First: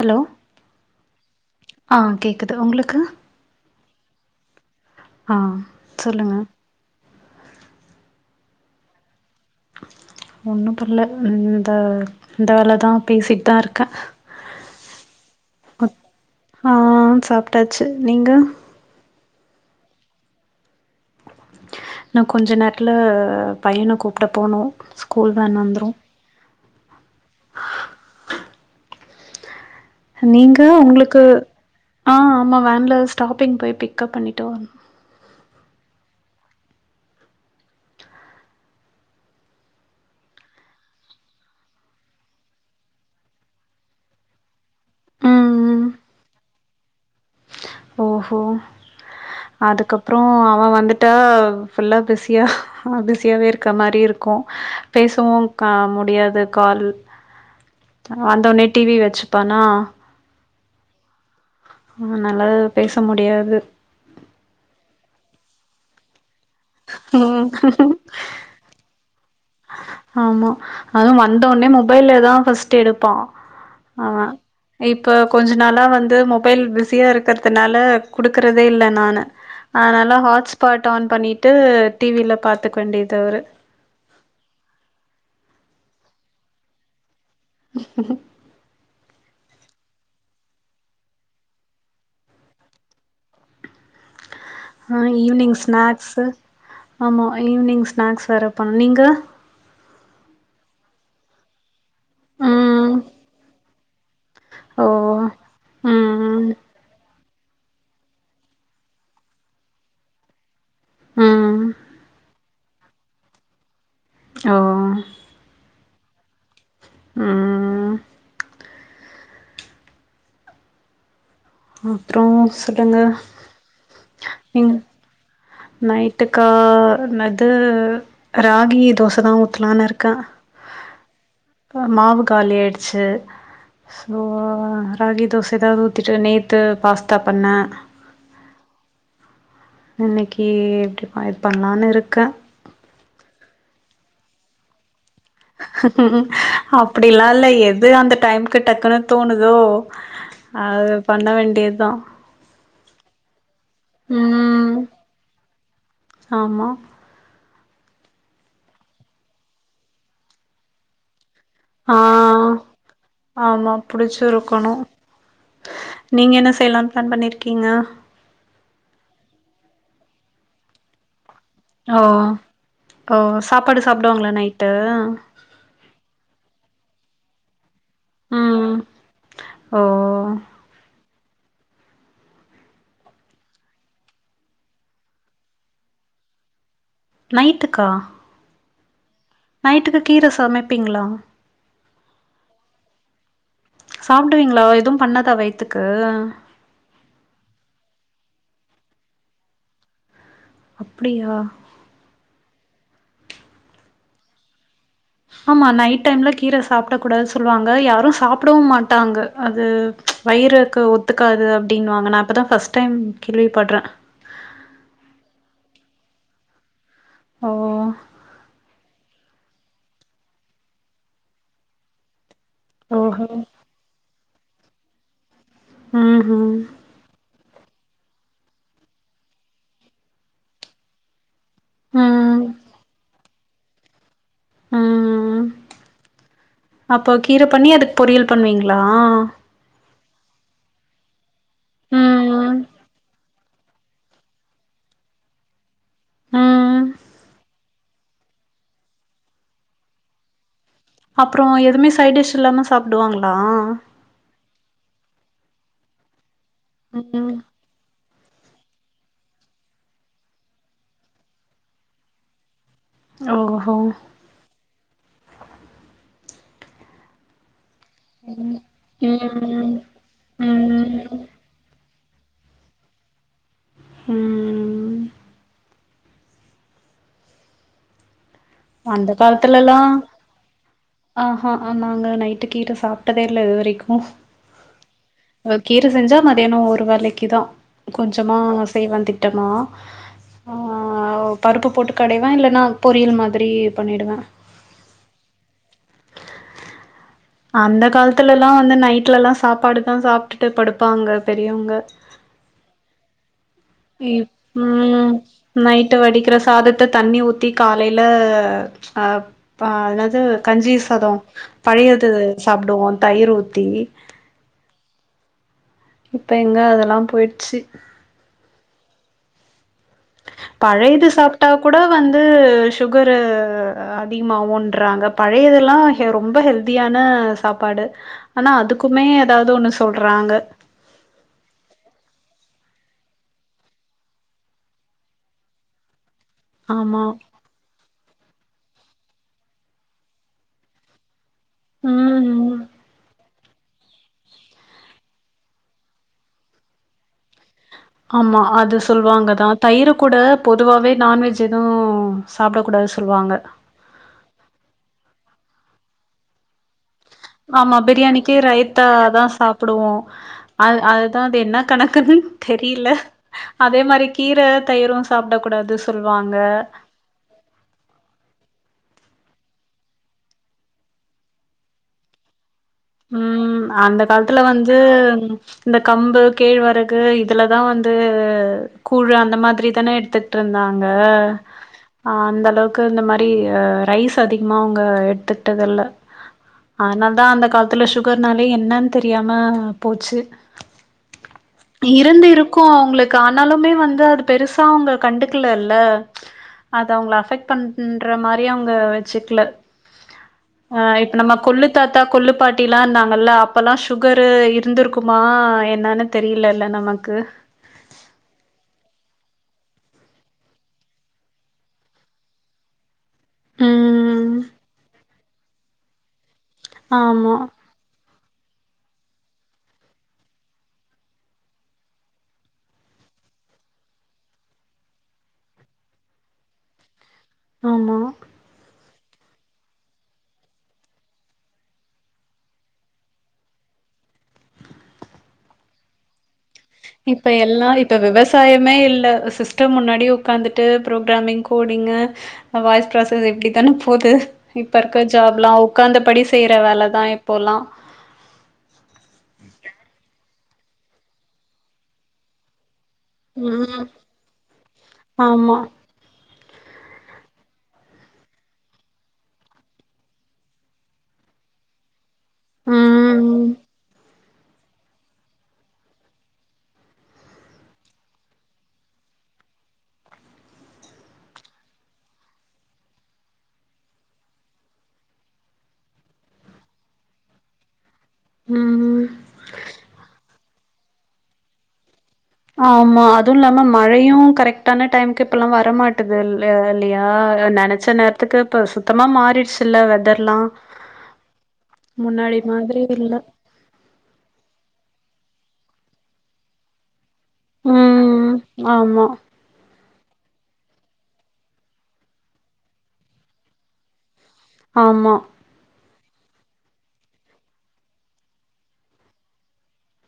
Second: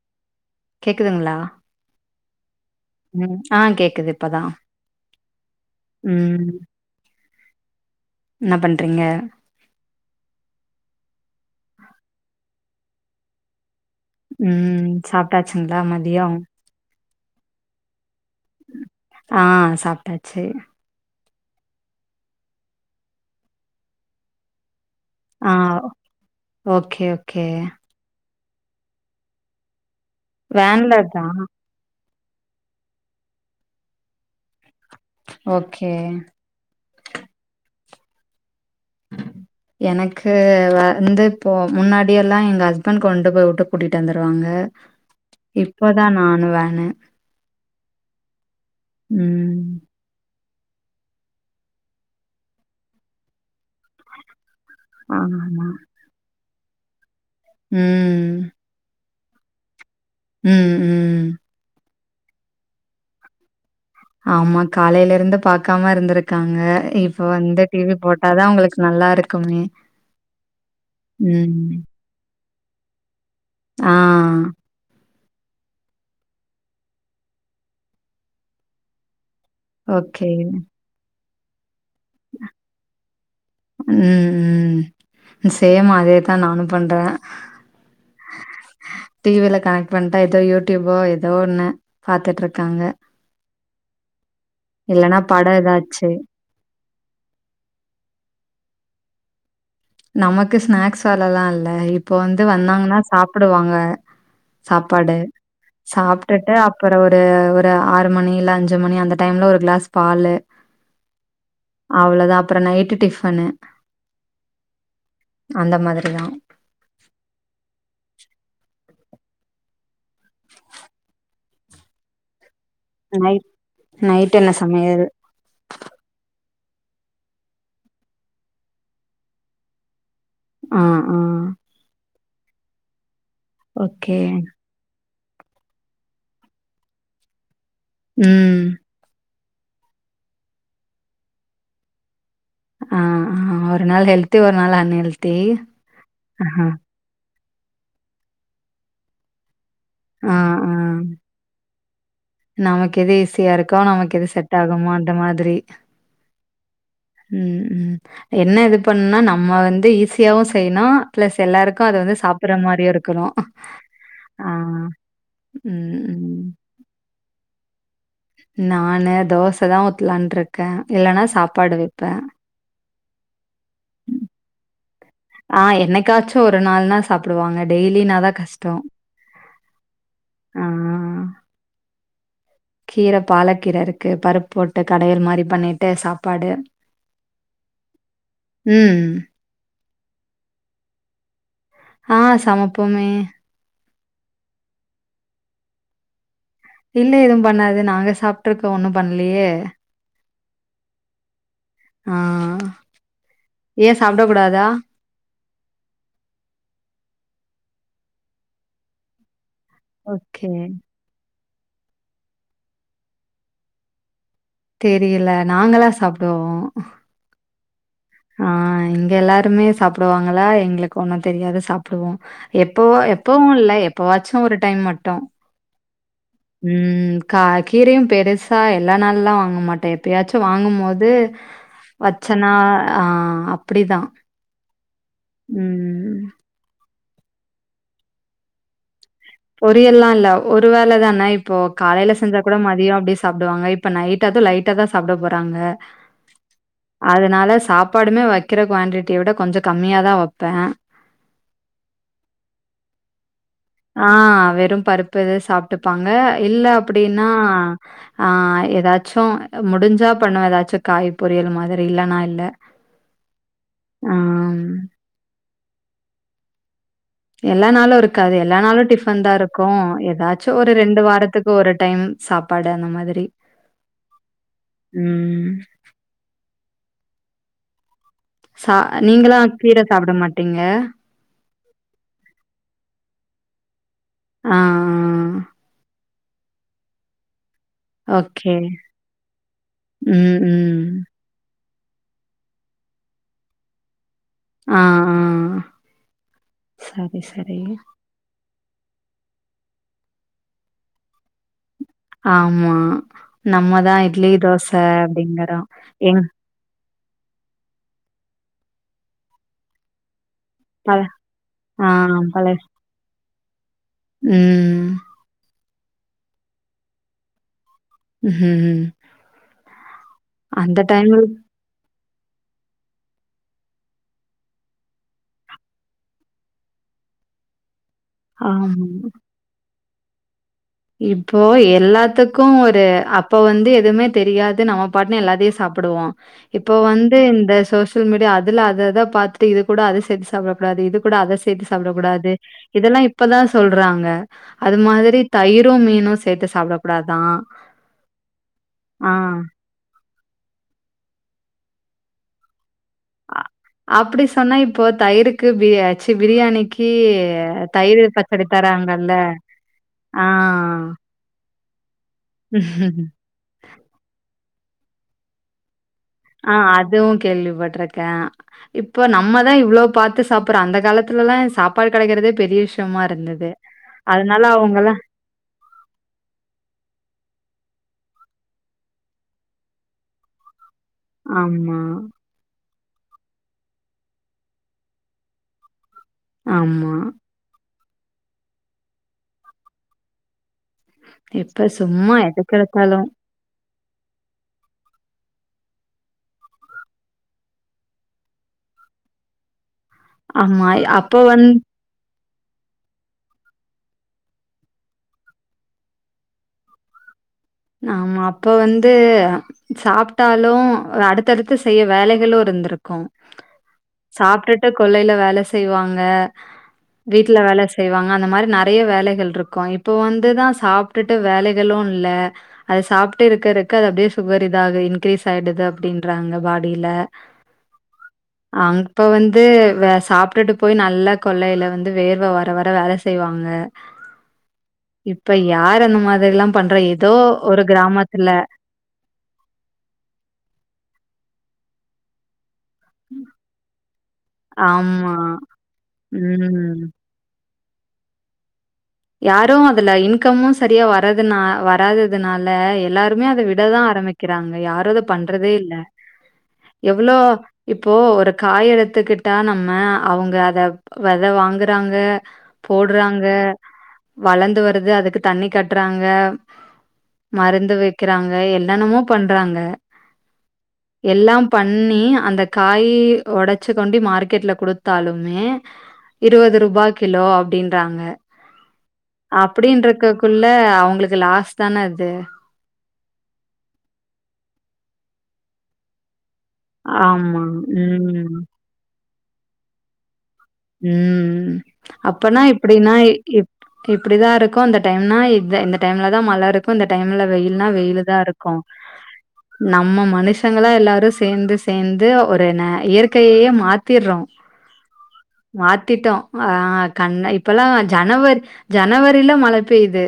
Hello கேக்குதுங்களா ஆ கேக்குது உங்களுக்கு ம் ஆ கேக்குது இப்பதா ஆ சொல்லுங்க ம் என்ன பண்றீங்க ஒன்னு பண்ல இந்த இந்த வேலதா பேசிட்தா இருக்கே ம் சாப்ட்டாச்சுங்களா மதியோ ஆ சாப்ட்டாச்சு நீங்க ஆ சாப்ட்டாச்சு நா கொஞ்ச நேரத்துல பையன கூப்ட போனு ஸ்கூல் ஆ வேன் வந்ரு ஓகே ஓகே நீங்க ஒங்ளுக்கு வேன்லதா ஆ ஆமா வேன்ல ஸ்டாப்பிங் போய் பிக்கப் பண்ணிட்டு வர் ஓகே [inaudible] எனக்கு வந்து இப்போ முன்னாடியெல்லா எங்க ஹஸ்பண்ட் கொண்டு போய் வுட்டு கூட்டிட்டு வந்துருவாங்க ம் ம் இப்போதா நானு வேனு ஓஹோ ம் அதுக்கப் அப்றோ அவ வந்துட்டா ஃபுல்லா பிஸியா பிஸியாவே இருக்க மாரி இருக்கு பேசவு ஆமா க முடியாது கால் ம் அந்த நெட் டி வி வச்சுப்பானா ம் ம் ம் அதனால பேச முடியாது ஆமா காலைல இருந்து பாக்காம இருந்திருக் இருக்காங்க இப்போ ம். வந்து டி வி போட்டாதா ஒங்ளுக்கு நல்லா இருக்குமே ஆமா அதுவு வந்தவுனே ம் மொபைல்லேதா ஃபர்ஸ்ட்டு எடுப்பா ஆ இப் இப்ப கொஞ்ச நாளா வந்து மொபைல் பிஸியா இருக்கிறதுனால குடுக்கறதே இல்ல நானு அதனால ஓகே. ஹாட்ஸ் பாட் ஆன் பண்ணிட்டு டிவியில பாத்துக்க வேண்டியது அவுரு ம் ம் சேம் அதேதா நானு பண்றே [unintelligible] டி வில கனெக்ட் பண்ட்டா எதோ யூடிபோ எதோ ஒன்னு பாத்திட்ருக்காங்க ஆ இல்லன்னா ஈவினிங் படம் ஏதாச்சு. ஸ்நாக்ஸு ஆமா ஈவி்னிங் ஸ்நாக்ஸ் வேற பண்ணு நீங்க நமக்கு ஸ்நாக்ஸ் வேலலா இல்ல இப்போ வந்து ம் வந்தாங்கனா சாப்டுவாங்க ஓ சாப்பாடு ம் சாப்டுட்டு அப்றோ ஒரு ஒ ரு ஆறு மணி இல்ல அஞ்சி மணி அந்த டைம்ல ஒரு கிளாஸ் பாலு ம் அவ்ளோதா அப்றோ நைட்டு டிஃபனு ஓ அந்த மாதிரிதா ம் அப்றோ சொல்லுங்க நைட் நைட் என்ன எங் சமையல்? நைட்டுக்கா என்னது ராகி தோசதா ஊத்தலானு இருக்கே அ ஆ மாவு காலி ஆயிடுச்சு ஓகே. சோ ராகி தோச எதாவது ஊத்திட்டு நேத்து பாஸ்தா பண்ண ம் இன்னைக்கி எப்டி [unintelligible] பண்ணலான்னு இருக்க அ அ ஒரு நாள் ஹெல்த்து ஒரு நாள் அன்ஹெல் அப்படிலா இல்ல எது அந்த டைம்க்கு டக்குனு தோணுதோ ஆ, ஆ. அது பண்ண வேண்டியதுதா நமக்கு எது ஈஸியா இருக்கோ நமக்கு எது செட் ம் ஆகுமோ அந்த மாதிரி ஆமா ம் ம் என்ன இது பண்ண நம்ம வந்து ஈஸியாவு செய்ணு பிளஸ் எல்லாருக்கு அது ஆ வந்து சாப்பர்ற மாதிரியு இருக்கணு ஆமா ஆ புடிச்சிருக்கணு ம் நீங்க ம் என்ன செய்யலான்னு பிளான் பண்ணியிருக்கீங்க நானு தோச தா ஊத்தலான்ருக்க இல்லன்னா சாப்பாடு ஓ வெப்ப ஓ சாப்பாடு சாப்புடுவாங்களா நைட்டு ஆ என்னைக்காச்சு ஒரு நாள்னா சாப்புடுவாங்க டெய்லினாதா ம் கஷ்டோ ஓ ம் [inaudible] கீர பாலக்கீர இருக்கு பருப்பு போட்டு கடையல் மாரி பண்ணீட்டு சாப்பாடு நைட்டுக்கா ம் நைட்டுக்கு கீர சமைப்பிங்ளா ஆ சமப்போமே சாப்டுவீங்களா எதுவு பண்ணாதா வயித்துக்கு இல்ல எதுவு பண்ணாது நாங்க சாப்ட்ருக்கோ ஒன்னு பண்லயே அப்டியா ஆ ஏ சாப்ட கூடாதா ஆமா நைட் டைம்ல் கீர சாப்பட கூடாது சொல்லுவாங்க யாரு சாப்புடவு மாட்டாங்க அது ஓகே. வயிறுக்கு ஒத்துக்காது அப்டின்னுவாங்க நா இப்பதா ஃபஸ்ட் டைம் கேள்வி படுறே தெரீல நாங்களா சாப்டுவோ ஓ ஆ இங்க எல்லாருமே சாப்புடுவாங்களா எங்களுக்கு ஒண்ணு தெரியாது சாப்புடுவோ எப்போவோ ஓஹோ எப்பவு இல்ல எப்ப வாச்சு ஒரு டைம் மட்டு ம்ம் ம் கா கீரையு பெருசா எல்லா நாள்லா வாங்க மாட்டே எப்பயாச்சு வாங்கு போது ம் வச்சனா ஆ அப்படிதா ம் ம் அப்போ கீர பண்ணி அதுக்கு பொரியல் பண்ணுவீங்களா பொரியல்லா இல்ல ஒரு வேலதான இப்போ காலைல செஞ்சா ம் கூட மதியோ அப்டே சாப்டுவாங்க இப் இப்ப நைட் அதூ லைட்டா தா சாப்ட போறாங்க ம் அதனால சாப்பாடுமே வக் கிற குவான்டிட்டிய விட கொஞ்சோ கம்மியா தா வெப்பே அப்றோ எதுவுமே சைட் டிஷ் இல்லாம சாப்டுவாங்களா ஆ வெறு பருப்பு இது சாப்ட்டுப்பாங்க இல்ல அப்டின்னா ம் ஆ எதாச்சு முடிஞ்சா பண்ணுவ எதாச்சு காய் பொரியல் மாதிரி இல்லன்னா இல்ல ஓஹோ ஆம் எல்லா நாளு இருக்காது எல்லா நாளு டிஃபன் தா இருக்கு ம் எதா ச்சு ஒரு ரெண்டு ம் வாரத்துக்கு ஒரு டைம் சாப்பாடு அந்த மாதிரி ம் ம் சா அந்த நீங்கலாம் காலத்துலல்லா கீரை சாப்பிட மாட்டீங்க? ஆஹா நாங்க நைட்டு கீர சாப்ட்டதே இல்ல இதுவரைக்கு ஆ, ஆ. கீர செஞ்சா மதியானம் ஒரு வேலைக்குதா கொஞ்சமா ஓகே. செய்வ திட்டமா ம், ஆ ம். ஓ பருப்பு போட்டு கடைவ இல்லன்னா பொரியல் மாதிரி பண்ணிடுவ ஆ ஆ சரி சரி அந்த காலத்துல எல்லா வந்து நைட்லல்லா சாப்பாடுதா சாப்டுட்டு படுப்பாங்க பெரியவங்க ஆமா நம்ம தான் இட்லி, தோச ம் அப்டிங்கிறோம். நைட்டு எங் வடிக்கிற சாதத் தண்ணி ஊத்தி காலைல ப என்னாது கஞ்சி பல சாதோண ஆ பழையது பல சாப்டுவோ தயிர் ஊத்தி ம் இப்ப எங்க அதெல்லா போயிற்ச்சி ம் ம் அந்த பழையது டைம்ல சாப்ட்டா கூட வந்து சுகரு அதிகமாவுன்றாங்க பழையதெல்லா ரொம்ப ஹெல்தியான சாப்பாடு ஆனா ஆமா. அதுக்குமே எதாவது ஒண்ணு சொல்றாங்க இப்போ எல்லாத்துக்கு ஒரு அப்ப வந்து எதுமே தெரியாது நம்ம பாட்டுன்னு எல்லாத்தையு சாப் ப்டுவோ இப்போ ஆமா வந்து இந்த சோசியல் மீடியா அதுல அது அத பாத்துட்டு இது கூட அத சேத்து சாப்டக் கூடாது இது கூட அத சேத்து சாப்டக்க கூடாது ம் இதெல்லா இப்பதா சொல்றாங்க அது மாதிரி தயிரு மீனு சேத்து சாப்ட கூடாதா ஆமா அது சொல்வாங்கதா தயிரு கூட பொதுவாவே நான்வெஜ் எதூ சாப்டக்கூடாது சொல்வாங்க அப்டி சொன்னா இப்போ தயிருக்கு ச்சீ பிரியாணிக்கு ஆமா தயிரு பிரியாணிக்கு பச்சடி தராங்கல்ல ரைத்தாதா சாப்டுவோ ஆ அ அதுதா அது என்ன கணக்குன்னு தெரில அதே மாரி கீர தயிரு சாப்ட கூடாது சொல்வாங்க ஆ அதுவு கேள்விப்பட்ருக்க இப்போ நம்ம தா இவ்ளோ பாத்து சாப்பட்றோ அந்த காலத்துலலா சாப்பாடு கெடைக்கறதே பெரிய விஷ்ய ம் அந்த காலத்துல வந்து அவங்கலாம் இந்த கம்பு கேழ்வரகு இதுல தா வந்து கூழ் அந்த மாதிரி தான எடுத்து ட்ருந்தாங்க ஆமா, அந்த அளவுக் கு இந்த மாரி அ ரைஸ் அதிகமா அவுங்க எடுத்துட்டது இல்ல ஆமா. அதனால தா அந்த கால த்ல சுகர்னாலே என்னன்னு தெரியாம போச்சு இப்ப சும்மா இருந்து இருக்கூ எதுக்கெடுத்தாலும் அவுங்களுக்கு ஆ ஆனாலுமே வந்து அது பெருசா அவுங்க கண்டுக்கல இல்ல அது அவங்கள அஃபெக்ட் பண்ற மாரியே அவுங்க வெச்சுக்ல ஆமா ஆ அப்ப இப்ப நம்ம வந் கொள்ளு தாத்தா கொள்ளுப் பாட் டீல்லா இருந்தாங்கல்ல, அப்பல்லா சுகரு இருந்திருக்குமா என்னன்னு தெரியலல்ல நமக்கு? ஆமா! அப்போ வந்து. சாப்ட்டாலு, அடுத்தடுத்து செய்ய வேலைகளு இருந்திருக்கும்! ம் சாப்ட்டுட்டு கொல்லையில வேல செய்வாங்க. வீட்ல ஆமா வேல செய். செய்வாங்க அந்த மாரி நெறைய வேலைகள் இருக்கு இப்போ வந்துதா சாப்ட்டுட்டு வேலைகளு இல்ல அது சாப்ட்டு இருக்க இருக்க அது அப்டியே சுகர் இதாகு இன்கிரீஸ் ஆயிடுது அப்டின்றாங்க பாடியில ஆமா அங் ப்போ வந்து வே சாப்ட்டுட்டு போய் நல்ல கொல்லைல வந்து வேர்வ வர வர வேல செய்வாங்க [inaudible] இப்ப யார் அந்த மாதிர்லா பண்ற இப்ப எல்லா இப்ப விவசாயமே இல்ல சிஸ் க்கு முன்னாடி உக்காந்துட்டு, பரோக்ராமிங், கோடிங், அ வாய்ஸ் ப்ராசஸ் இப்டித்தானே போது இப்ப இருக்க ஆமா. ஜாப்லா உக்காந்த படி செய்யற ம். வேலதா இப்போல்லா யாரு அதுல இன்கமு சரியா வரதுனா வராததுனால எல்லார ருமே அத விடதா ம் ஆரம்பிக்கிறாங்க யாரு அத பண்றதே ஆமா இல்ல [inaudible] எவ்ளோ இப்போ ஒரு காய் எடுத்துக்கிட்டா, நம்ம அவங்க அத வெத வாங்குறாங்க போட்றாங்க ம் வளந்து வருது அதுக்கு தண்ணி காட்றாங்க மருந்து வெக்குறாங்க, என்னென்னமோ பண்றாங்க [inaudible] எல்லாம் பண்ணி அந்த காயே ஒடச்சு கொண்டி மார்க்கெட்ல குடுத்தாலுமே இருவது ரூபா கிலோ அப்டின்றாங்க ம் ம் அப்டின்றக்கக்குள் ள அவங்களுக்கு லாஸ் தானே அது ஆமா அதுவுல்லாம மழையு கரெக்டான டைமுக்கு இப்பெல்லா வரமாட் டுது இல் இல்லையா ஆமா. நெனைச்ச ம். நேரத்துக்கு இப்ப சுத்தமா மாறிடுச்சுல்ல வெதர்லா ம் முன்னாடி அப்பனா மாதிரி இப்டின்னா இல்ல இப் டி இப்டிதா இருக்கு அந்த டைம்னா இதா இந்த டைம்லதா மழ இருக் கு இந்த டைம்ல வெயில்னா வெயிலுதா ம் இருக்கு ஆமா நம்ம மனுஷங்களா எல்லாரு சேந்து சேந்து ஒரு ந இயற்கையையே மாத்திறோ ஆமா மாத்திட்டோ ஆ கண்ண இப்பல்லா ஜனவரி ஜனவரில மழ பெய்து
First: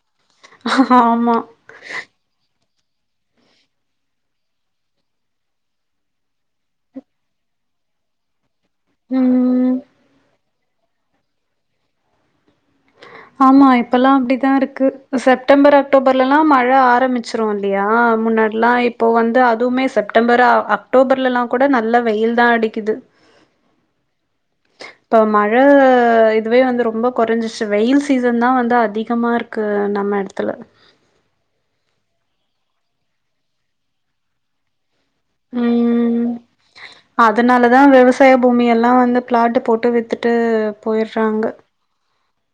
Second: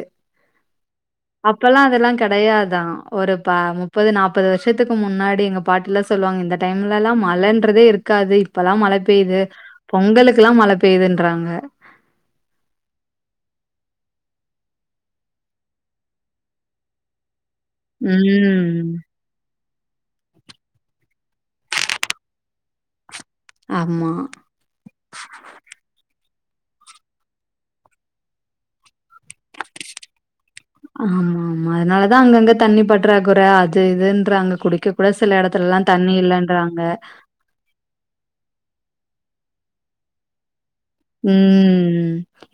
ஆமா ப்பெல்லா அதெல்லா கெடையாதா ஒரு பா முப்பது, நாப்பது வருஷத்துக்கு முன்னாடி எங்க பாட்டில்லா சொல்லுவாங் இந்த டைம்லல்லா மழன்றதே இருக்காது இப்பல்லா மழ பெய்து ம் பொங்கலுக்கெல்லா மழ பெய்துன்றாங்க ஆமா இப்பல்லா அப்டித்தா இருக்கு செப்டம்பர், அக்டோபர்லல்லா மழ ஆரம்பிச் ச்சுரு இல்லையா முன்னாடில்லா ம் இப்போ வந்து அதுவுமே செ ப்டம்பர் அ அக்டோபர்லலா கூட நல்ல வெயில்தா அடிக்குது ஆமா இப்ப மழ இதுவே வந்து ரொம்ப கொறைஞ்சிருச்சு வெயில் சீசன்தான வந்து அதிகமா இருக்கு நம்ம எடத்துல ஆமாமா அதனாலதா அங்கங்க தண்ணி பற்றாகொற அது இதுன்றாங்க குடிக்க கூட சில எடத்துலல்லா தண்ணி ம் இல்லன்றாங்க அதனாலதா விவசாய பூமியெல்லா வந்து ஃபிளாட்டு போட்டு வித்துட்டு போயிட்றாங்க ம்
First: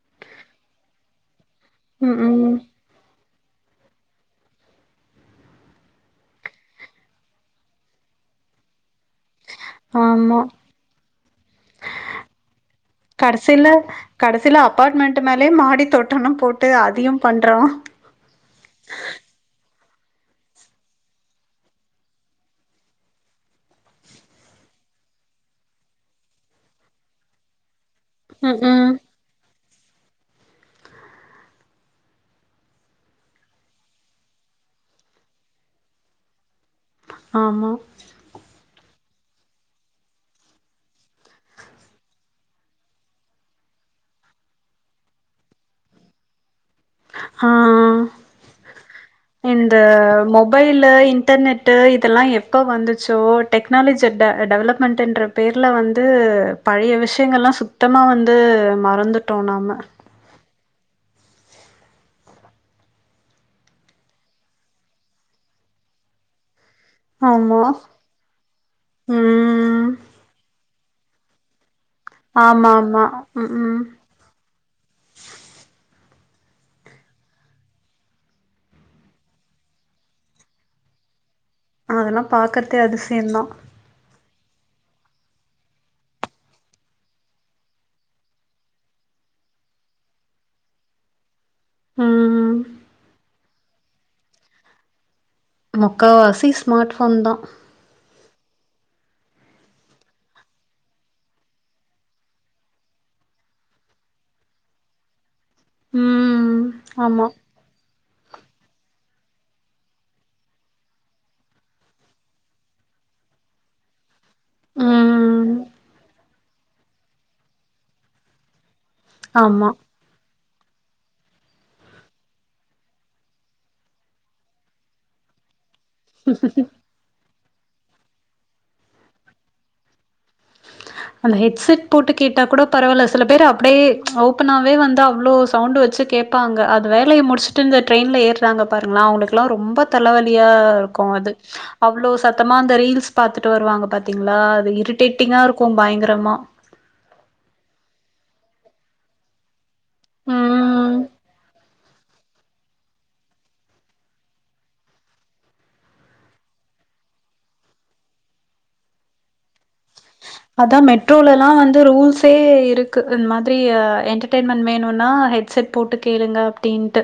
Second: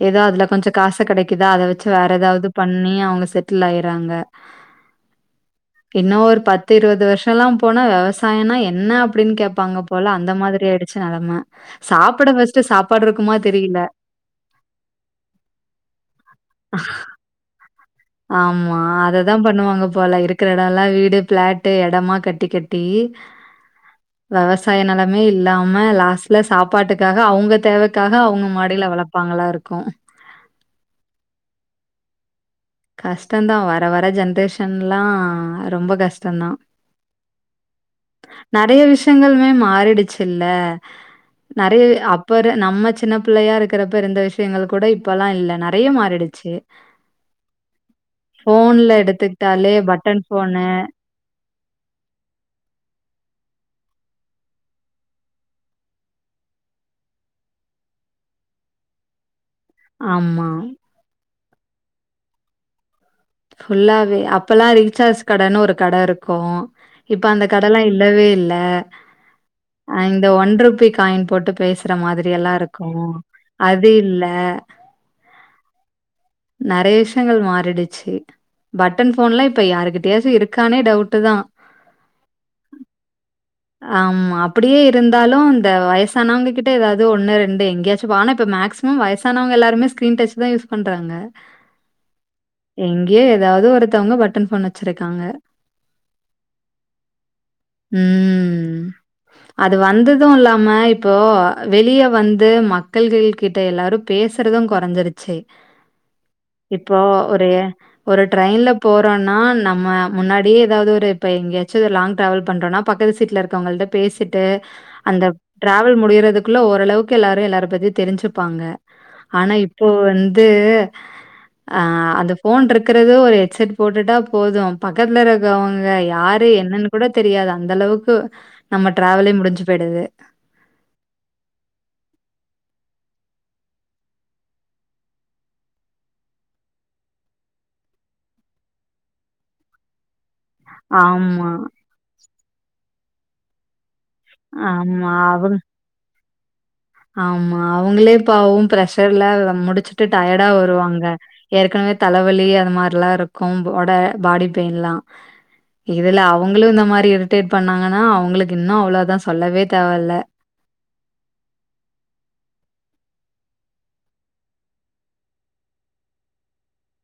எதோ அதுல கொஞ்சோ காசு கெடைக்குதா அத வச்சு வேற ம் எதாவ்து ம் பண் ணி அவங்க செட்டில் ஆயறாங்க இன்னு ஒரு பத்து இருவது வர்ஷோல்லா போனா வெவசாயோனா என்ன அப்டின் கே ப்பாங்க போல அந்த ஆமா மாதிரி ஆய்டுச்சு நெலம சாப்புட ஃபர்ஸ்ட்டு சாப்பாடுருக்கு சில கடைசில அபார்ட்மெண்ட் மேலயே மாடி தோட்டோலா போட்டு அதியு பண்றோ ஆமா அத தா பண்ணுவாங்க போல இருக்ற எடோல்லா வீடு பிளாட்டு எடமா கட்டி கட்டி [inaudible] வெவசாய நெலமே இல்லாம லாஸ்ட்ல சாப்பாட்டுக்காக அவுங்க தேவ க்காக அவுங்க ம் மாடில ம் வளப்பாங்களாருக்கு கஷ்டந்தா வர வர ஜென்ரேஷன்லா ரொம்ப கஷ்டந்தா ஆமா நறைய விஷ்யங்களுமே மாறிடுச்சுல்ல நறைய அப்ப நம்ம சின்ன பிள்ளயா இருக்றப்ப இருந்த விஷ்யங்கள் கூட இப்பெல்லா இல்ல நறைய மாறிடு ச்சு ஹா எடுத்துக்கிட்டாலே இந்த பட்டன் ஃபோனு மொபைலு இன்டர்நெட் ட்டு இதெல்லா எப்ப வந்துச்சோ டெக்னாலஜி ட டெவலப்மெண்ட்டுன்ற பேர்ல வந்து பழைய விஷ்யங்கள்லா சுத்தமா வந்து மறந்துட்டோ நாம ஆமா ஃபுல்லாவே அப்பல்லா ரீசார்ஜ் கடன்னு ஒரு கட இருக்கு இப்ப அந்த ஆமா கடலா இல்லவே இல்ல ம் அ இந்த ஒன்ருப்பி காயின் போட்டு பேசுற மாதிரி எல்லா ஆமா இருக்கு ஆமா ம் அது இல்ல நறைய விஷ்யங்கள் மாறிடுச்சு பட்டன் ஃபோன்லா இப்ப யாருக்கிட்டயாச்சு இருக்கானே டவுட்டு தா அதெல்லா பாக்கற்தே அதிசயந்தா ஆமா அப்டியே இருந்தாலு இந்த வய்சானவங்க கிட்ட எதாவ்து ஒண்ணு ரெண்டு எங்கயாச்சு பா ஆனா இப்ப மேக்ஸி மம் வயசானவங்க எல்லாருமே ஸ்கீரின் டச் தா யூஸ் பண்றாங்க ம் எங்கே எதாவ்து ஒருத்தோங்க பட்டன் ஃபோன் வச்சிருக்காங்க முக்காவாசி ஸ்மார்ட் ஃபோன் தா ம் [inaudible] அது வந்தது இல்லாம இப்போ வெளிய வந்து மக்கள்கள் கிட்ட எல்லாரு பேசுறது கொறஞ்சிருச்சு ம் இப்போ ஆமா ஒரு ஒரு ட்ரெயின்ல போறோனா நம்ம முன்னாடியே எதாவ்து ஒரு இப்ப எங்கயாச்சு லாங் ட்ராவல் பண்றோனா பக்கத்து சீட்லரு க்கோங்கள்ட்ட பேசிட் ட்டு அந்த ம் டிராவல் முடியறதுக்குள்ள ஓரளவுக்கு எல்லாரு எல்லாரு பத்தி தெரிஞ்சுப்பாங்க ஆனா ஆமா இப்போ வந்து ஆ அந்த ஃபோன்ட்ரு க்றது ஒரு ஹெட்செட் போட்டுட்டா போது பக்கத்ல இருக்கோவங்க யாரு என்னன் கூட தெரியாது அந்தளவுக்கு நம்ம டிராவலே முடுஞ்சு போய்டுது அந்த ஹெட்செட் போட்டு கேட்டா கூட பரவால்ல சில பேரு அப்டே ஓபனாவே வந்து அவ்ளோ சவுண்டு வச்சு கே ப்பாங்க அது வேலய முடுச்ட்டு இந்த ட்ரெயின்ல ஏறாங்க பாருங்ளே அவுங்ளுக்லா ரொம்ப தலவலியா இருக்கு அது ஆமா, அவ்ளோ சத்தமா அந்த ரீல்ஸ் பாத்துட்டு வருவாங்க பாத்தீங்ளா அது ஆமா. அவங்க இருடேட்டிங்காரு க்கு பயங்கரமா ஆமா அவுங்ளே பாவோ ப்ரெஷர்ல முடிச்சுட்டு டயர்டா ம் வருவாங்க ஏற்கனவே தலவலி அது மார்லாருக்கு போட பாடி பெயின்லா இதுல அவுங்ளு இந்த மாரி இரிட்டேட் பண்ணாங்கன்னா அவுங்ளுக்கு இன்னு அவ்ளதா சொல்லவே தேவல்ல அதா மெட்ரோலலா வந்து ரூல்ஸே இருக்கு இன் மாதிரி என்டர்டய்மெண்ட் வேணுனா ஹெட்செட் போட்டு கேளுங்க அப்டின்ட்டு